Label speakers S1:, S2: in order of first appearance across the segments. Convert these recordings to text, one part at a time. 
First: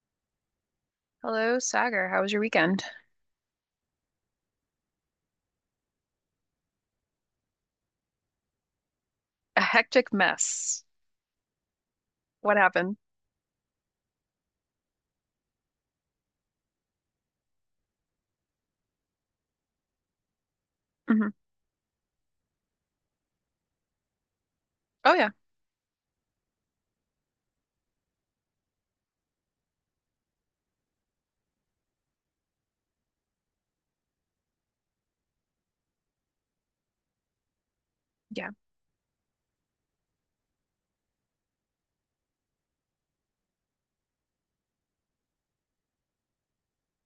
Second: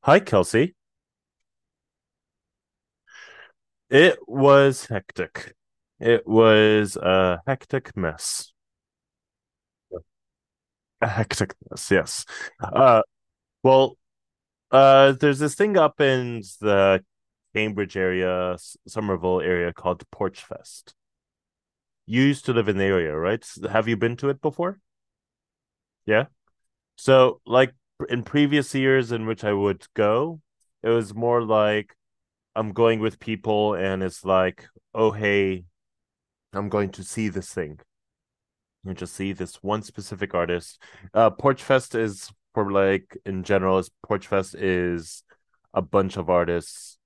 S1: Hi, Kelsey.
S2: Hello, Sagar. How was your weekend?
S1: It was hectic. It was a hectic mess.
S2: A hectic mess.
S1: A hectic mess, yes.
S2: What happened?
S1: Uh, well, there's this thing up in the Cambridge area, Somerville area called Porch Fest.
S2: hmm
S1: You used to live in the area, right? Have you been to it before?
S2: Oh, yeah.
S1: Yeah. So, like in previous years in which I would go, it was more like I'm going with people and it's like, oh, hey, I'm going to see this thing
S2: Yeah.
S1: you just see this one specific artist. Porchfest is for like in general. Is Porchfest is a bunch of artists.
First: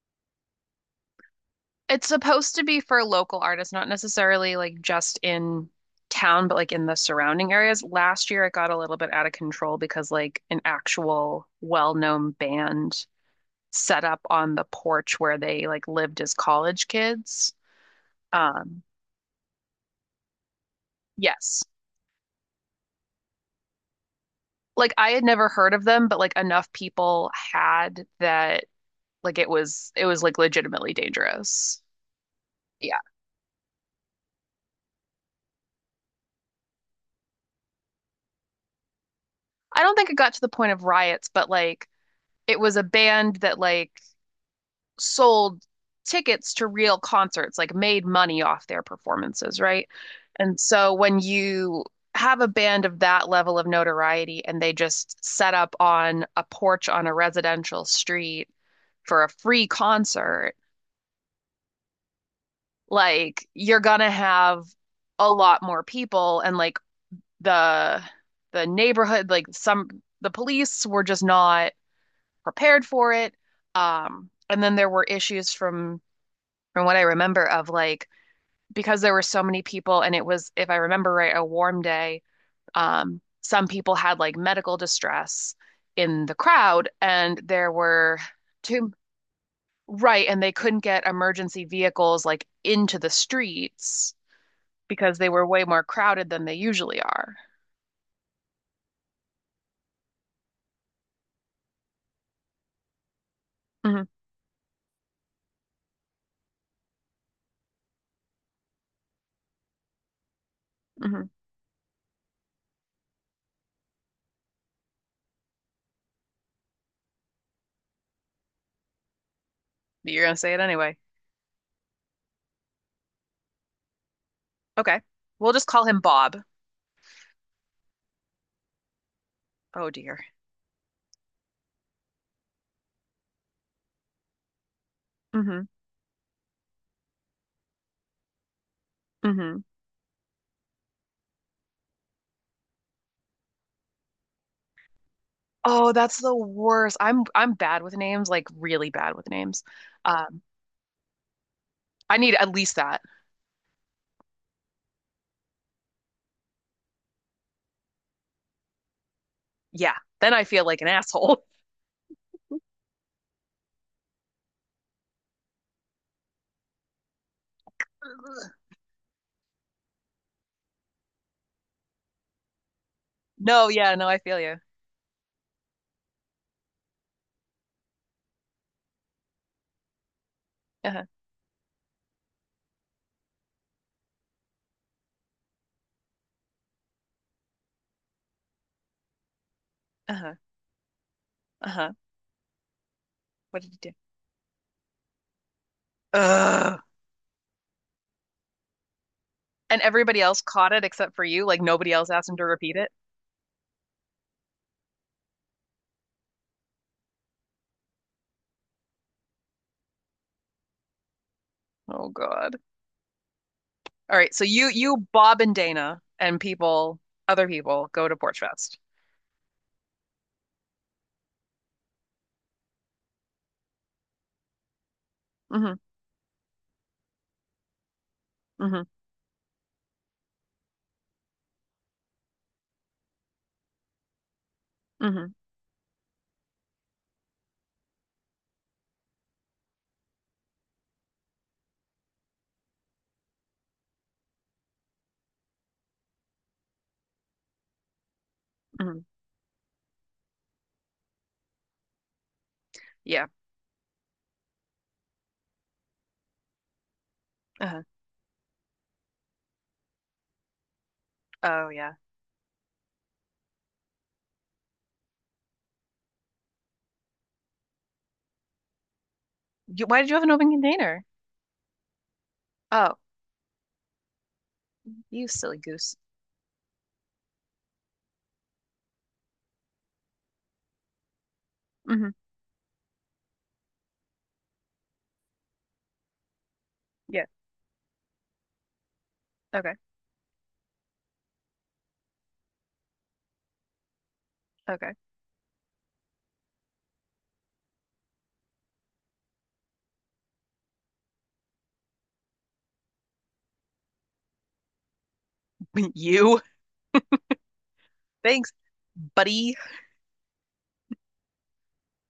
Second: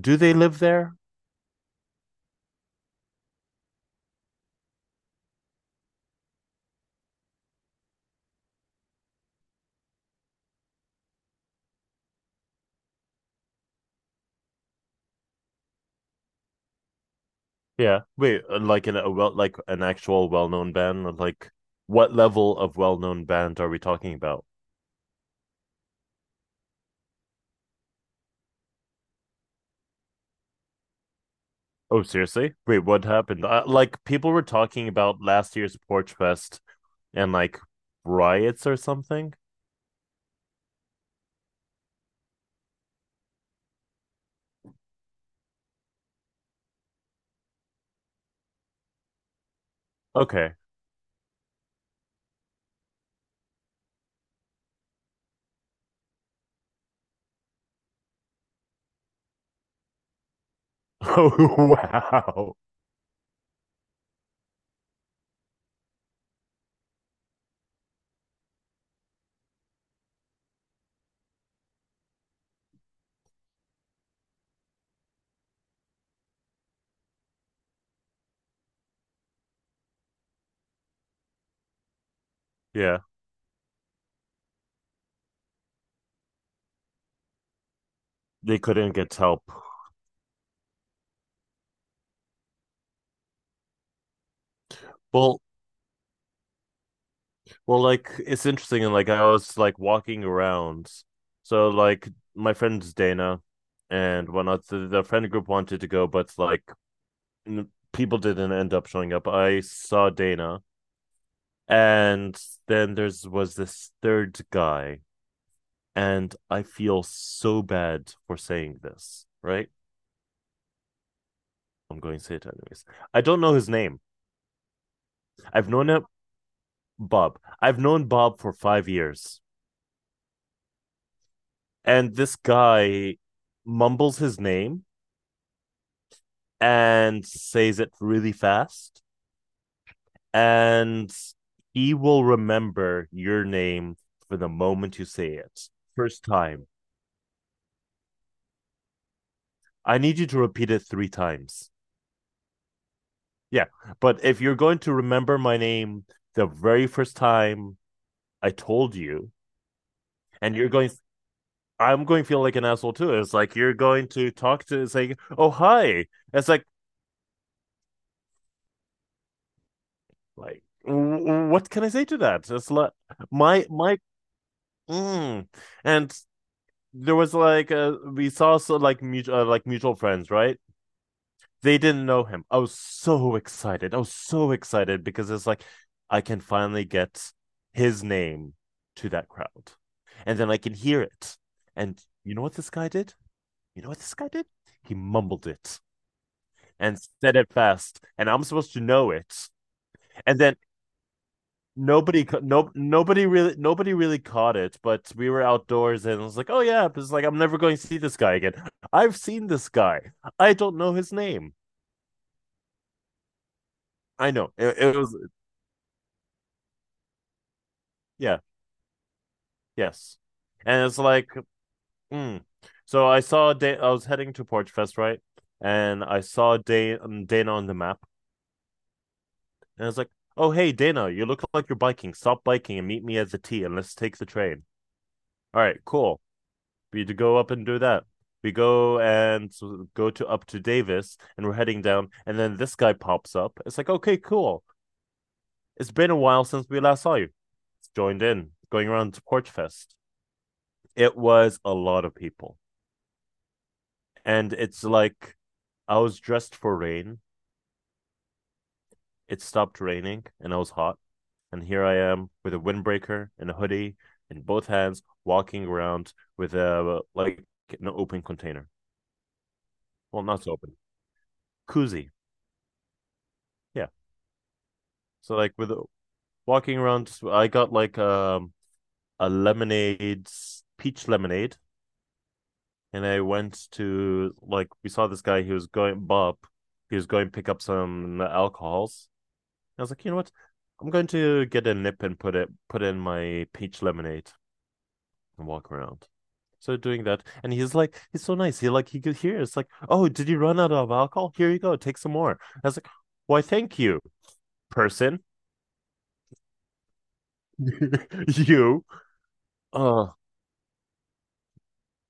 S1: Do they live there?
S2: It's supposed to be for local artists, not necessarily like just in town, but like in the surrounding areas. Last year, it got a little bit out of control because like an actual well-known band set up on the porch where they like lived as college kids.
S1: Yeah. Wait,
S2: Um,
S1: like in a well, like an actual well-known band. Like,
S2: yes.
S1: what level of well-known band are we talking about?
S2: Like I had never heard of them, but like enough people had that like it was like legitimately dangerous.
S1: Oh, seriously? Wait,
S2: Yeah.
S1: what happened? Like, people were talking about last year's Porchfest and like riots or something.
S2: I don't think it got to the point of riots, but like it was a band that like sold tickets to real concerts, like made money off their performances, right?
S1: Okay.
S2: And so when you have a band of that level of notoriety and they just set up on a porch on a residential street for a free concert,
S1: Oh, wow.
S2: like you're gonna have a lot more people and like the the neighborhood, like some the police were just not prepared for it. And then there were issues from what I remember of like because there were so many people and it was, if I remember right, a warm day,
S1: Yeah,
S2: some people had like medical distress in the crowd and there were
S1: they
S2: two,
S1: couldn't get help.
S2: right, and they couldn't get emergency vehicles like into the streets because they
S1: Well,
S2: were way more crowded than they usually are.
S1: Well, like it's interesting, and like I was like walking around, so like my friends Dana
S2: hmm
S1: and whatnot, the friend group wanted to go, but like people didn't end up showing up. I saw Dana,
S2: hmm
S1: and then there's was this third guy, and I feel so bad for saying this, right?
S2: You're gonna say it anyway.
S1: I'm going to say it anyways. I don't know his name.
S2: Okay. We'll just
S1: I've
S2: call
S1: known
S2: him
S1: him,
S2: Bob.
S1: Bob. I've known Bob for 5 years,
S2: Oh dear.
S1: and this guy mumbles his name
S2: hmm
S1: and says it really fast.
S2: hmm
S1: And he will remember your name for the moment you say it.
S2: Oh, that's
S1: First
S2: the
S1: time.
S2: worst. I'm bad with names, like really bad with names.
S1: I need you to
S2: Um,
S1: repeat it 3 times.
S2: I need at least that.
S1: Yeah. But if you're going to remember my name the very first time I told you,
S2: Yeah. Then I
S1: and
S2: feel
S1: you're
S2: like an
S1: going,
S2: asshole.
S1: I'm going to feel like an asshole too. It's like you're going to talk to, it's like, oh, hi. It's like,
S2: Ugh.
S1: like, what can I say to that? It's like my,
S2: No, yeah,
S1: my,
S2: no, I feel you.
S1: mm. And there was like a we saw, so like, mutual friends, right?
S2: Uh-huh.
S1: They didn't know him. I was so excited. I was so excited because it's like I can finally get his name to that crowd,
S2: Uh-huh.
S1: and then I can hear it.
S2: Uh-huh.
S1: And you know what this guy did?
S2: What did you
S1: You know
S2: do?
S1: what this guy did? He mumbled it
S2: Ugh.
S1: and said it fast, and I'm supposed to know it.
S2: And everybody
S1: And
S2: else
S1: then
S2: caught it except for you. Like nobody else
S1: nobody
S2: asked him
S1: ca-
S2: to
S1: no
S2: repeat it.
S1: nobody really caught it, but we were outdoors and I was like, oh yeah, it's like I'm never going to see this guy again. I've seen this guy, I don't know his name.
S2: Oh God. All
S1: I
S2: right. So
S1: know
S2: you
S1: it
S2: you
S1: was.
S2: Bob and Dana and people other people go to Porch
S1: yeah
S2: Fest.
S1: yes And it's like mm. So I saw Dana, I was heading to Porch Fest, right?
S2: Mm-hmm.
S1: And I saw Dana on the map,
S2: Mm-hmm.
S1: and I was like, oh hey Dana, you look like you're biking, stop biking and meet me at the T and let's take the train.
S2: Mm-hmm.
S1: All right, cool. We to go up and do that. We go and go to up to Davis, and we're heading down, and then this guy pops up. It's like, okay, cool. It's been a while since we last saw you. It's Joined in, going
S2: hmm
S1: around to Porch Fest. It was a lot of people,
S2: Yeah.
S1: and it's like I was dressed for rain.
S2: Uh-huh.
S1: It stopped raining, and I was hot. And
S2: Oh
S1: here
S2: yeah.
S1: I am with a windbreaker and a hoodie in both hands, walking around with a like an open container.
S2: You, why did you have
S1: Well,
S2: an
S1: not
S2: open
S1: so open,
S2: container?
S1: koozie.
S2: Oh,
S1: Yeah.
S2: you
S1: So like
S2: silly
S1: with
S2: goose.
S1: walking around. I got like a lemonade, peach lemonade,
S2: Mm-hmm.
S1: and I went to like we saw this guy. He was going Bob. He was
S2: Yeah.
S1: going to pick up some alcohols.
S2: Okay.
S1: I was like, you know what? I'm going to get a nip and put in my peach lemonade
S2: Okay.
S1: and walk around. So doing that, and he's like, he's so nice. He could hear. It's like, oh, did you run out of alcohol? Here you go, take some more. I was like, why, thank you, person.
S2: You. Thanks,
S1: you.
S2: buddy.
S1: Uh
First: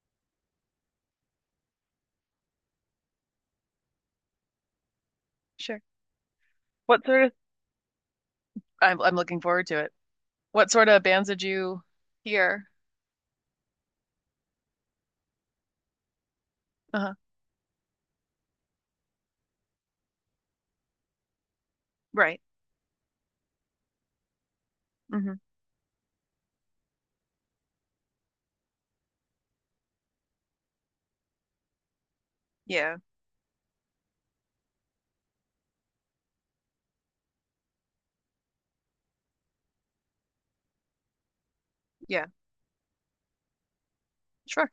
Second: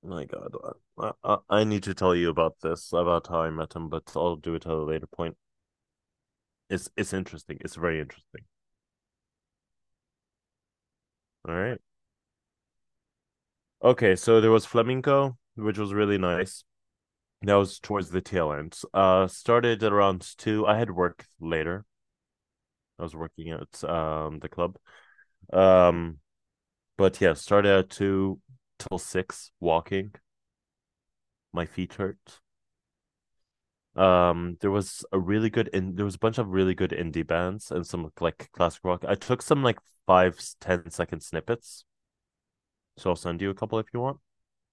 S1: My God, I need to tell you about this about how I met him, but I'll do it at a later point.
S2: Sure.
S1: It's
S2: What
S1: it's
S2: sort of
S1: interesting. It's very interesting.
S2: I'm looking forward to it. What sort of bands did
S1: All right.
S2: you hear?
S1: Okay, so there was flamenco, which was really nice.
S2: Uh huh.
S1: That was towards the tail end. Started at around 2. I had work later.
S2: Right.
S1: I was working at the club.
S2: Mm-hmm.
S1: Um, but yeah, started at 2 till 6 walking. My feet hurt.
S2: Yeah.
S1: There was a bunch of really good indie bands and some like classic rock. I took some like 5, ten second snippets,
S2: Yeah.
S1: so I'll send you a couple if you want.
S2: Sure.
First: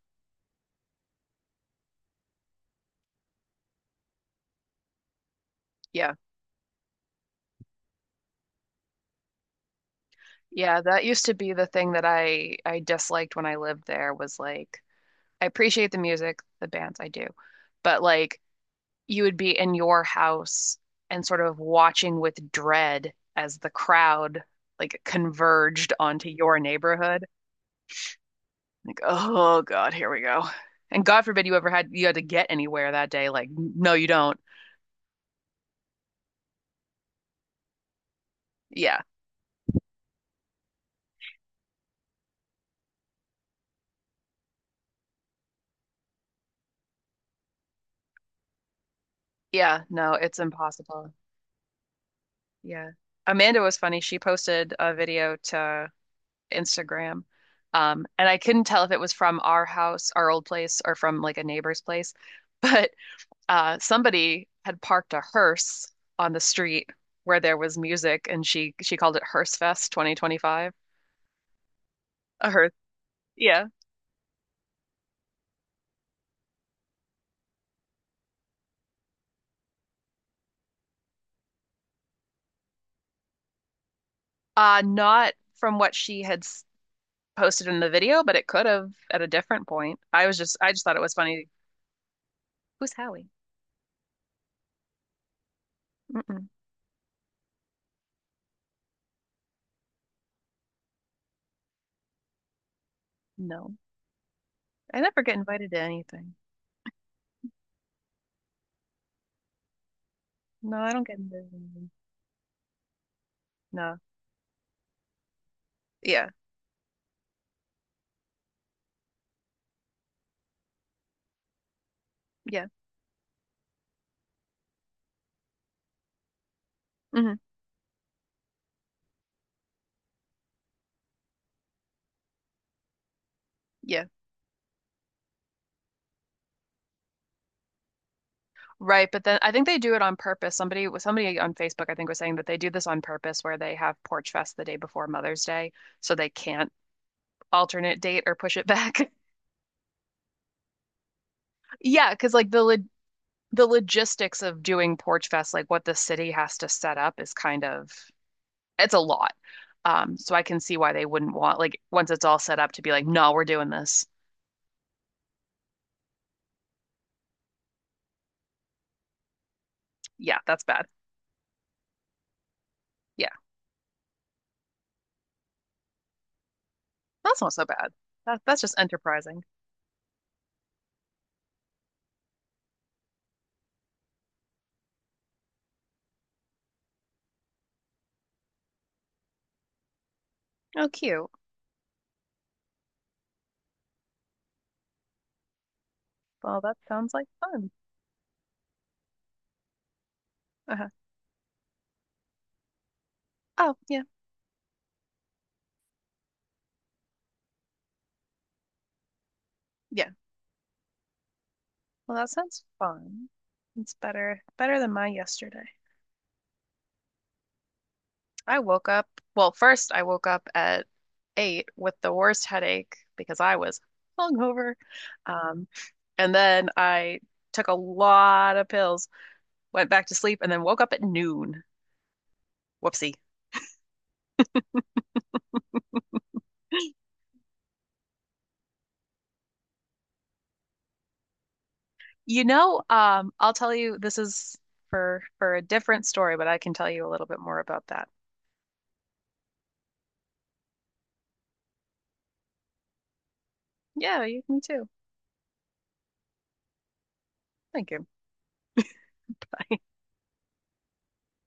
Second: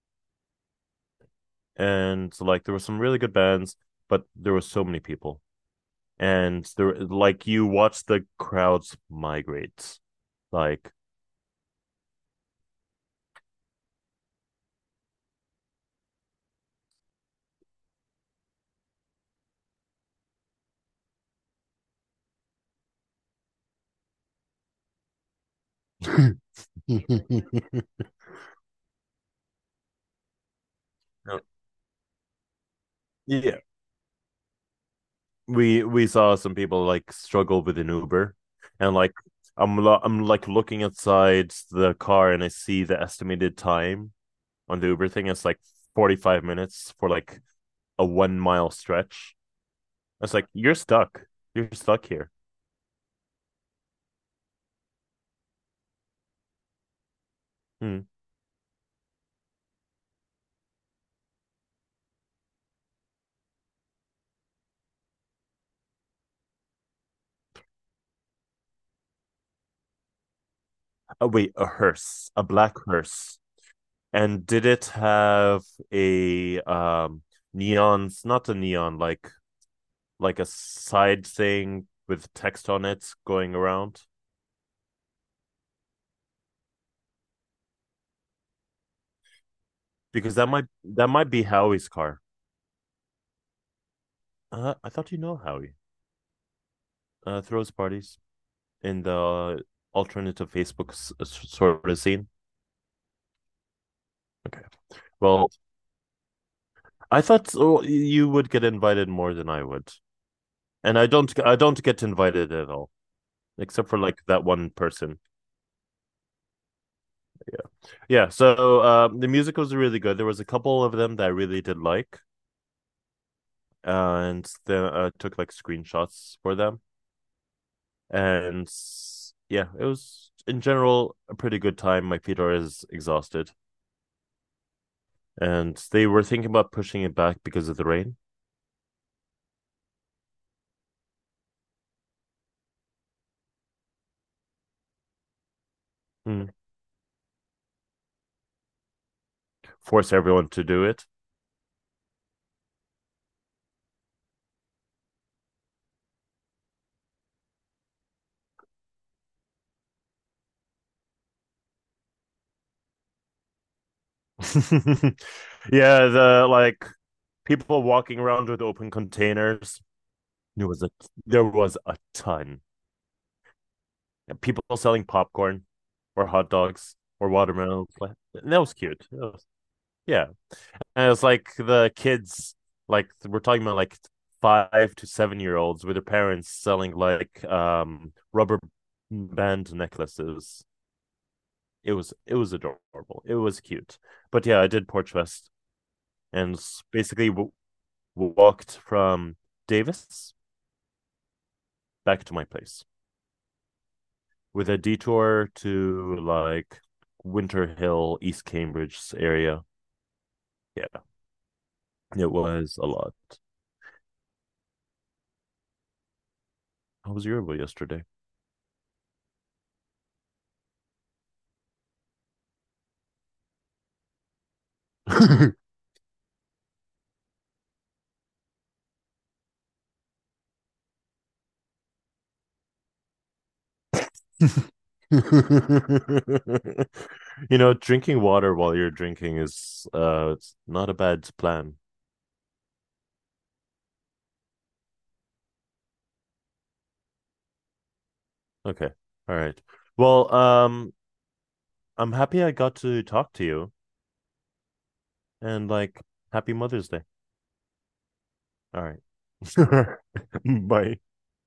S1: And so, like there were some really good bands, but there were so many people.
S2: Yeah.
S1: And there like you watch the crowds migrate.
S2: Yeah,
S1: Like
S2: that used to be the thing that I disliked when I lived there was like I appreciate the music, the bands I do, but like you would be in your house and sort of watching with dread as the crowd like converged onto your
S1: you
S2: neighborhood. Like, oh God, here we go. And God
S1: know,
S2: forbid you had to get anywhere that day. Like,
S1: yeah,
S2: no, you don't.
S1: we saw some people like struggle with an Uber, and
S2: Yeah.
S1: like I'm I'm like looking outside the car and I see the estimated time on the Uber thing, it's like 45 minutes for like a 1-mile stretch.
S2: Yeah. No,
S1: It's
S2: it's
S1: like, you're
S2: impossible.
S1: stuck. You're stuck here.
S2: Yeah. Amanda was funny. She posted a video to Instagram.
S1: Hmm.
S2: And I couldn't tell if it was from our house, our old place, or from like a neighbor's place. But somebody had parked a hearse on the street where there was music and she called it Hearse Fest 2025.
S1: Oh, wait, a hearse, a
S2: A hearse.
S1: black hearse.
S2: Yeah.
S1: And did it have a neon, not a neon, like a side thing with text on it going around?
S2: Not from what she had posted in the video, but it could have at a different point. I
S1: Because
S2: was just, I just thought it
S1: that
S2: was
S1: might be
S2: funny.
S1: Howie's car.
S2: Who's Howie?
S1: I thought you know Howie.
S2: Mm-mm,
S1: Throws parties in the alternative Facebook sort of scene.
S2: no,
S1: Okay.
S2: I never get
S1: Well,
S2: invited to anything.
S1: I thought so, you would get invited more than I would,
S2: No, I
S1: and
S2: don't
S1: I
S2: get
S1: don't.
S2: invited to
S1: I don't
S2: anything.
S1: get invited at all, except for
S2: No,
S1: like that one person.
S2: yeah,
S1: Yeah. So, the music was really good. There was a couple of them that I really did like,
S2: yeah,
S1: and then I took like screenshots for them.
S2: hmm
S1: And yeah, it was in general a pretty good time. My Peter is exhausted,
S2: yeah,
S1: and they were thinking about pushing it back because of the rain.
S2: right. But then I think they do it on purpose. Somebody, somebody on Facebook, I think, was saying that they do this on purpose, where they have Porch Fest the day before Mother's Day, so they
S1: Mm.
S2: can't alternate date or push it back.
S1: Force everyone to do it.
S2: Yeah, because like the logistics of doing Porch Fest, like what the city has to set up, is kind of it's a lot. So I can see why they wouldn't want like once it's all set up to be like, no, we're doing this.
S1: yeah, the like people walking around with open containers.
S2: Yeah, that's
S1: There was
S2: bad.
S1: a there was a ton.
S2: Yeah,
S1: And people selling popcorn or hot dogs or
S2: that's not so
S1: watermelon.
S2: bad. That
S1: And that
S2: that's
S1: was
S2: just
S1: cute.
S2: enterprising.
S1: Yeah. And it was like the kids like we're talking about like 5 to 7 year olds with their parents selling like rubber band necklaces.
S2: Oh, cute.
S1: It was adorable. It was cute. But yeah, I did Porch Fest and
S2: Well, that sounds like
S1: basically
S2: fun.
S1: walked from Davis
S2: Uh-huh.
S1: back to my place
S2: Oh, yeah,
S1: with a detour to like Winter Hill, East Cambridge area.
S2: yeah.
S1: Yeah,
S2: Well, that
S1: it
S2: sounds
S1: was a lot.
S2: fun. It's better than my yesterday.
S1: How was your Yoruba yesterday?
S2: I woke up. Well, first I woke up at 8 with the worst headache because I was hungover. Um, and then I took a lot of pills, went back to sleep, and then woke up at noon. Whoopsie.
S1: Drinking water while you're drinking is it's not a bad plan.
S2: You know, I'll tell you this is for a different story, but I can tell you a little bit more about that.
S1: Okay. All right. Well, I'm happy I got to talk to you
S2: Yeah, you can too.
S1: and like happy Mother's Day.
S2: Thank you.
S1: All right.
S2: Bye.
S1: Bye.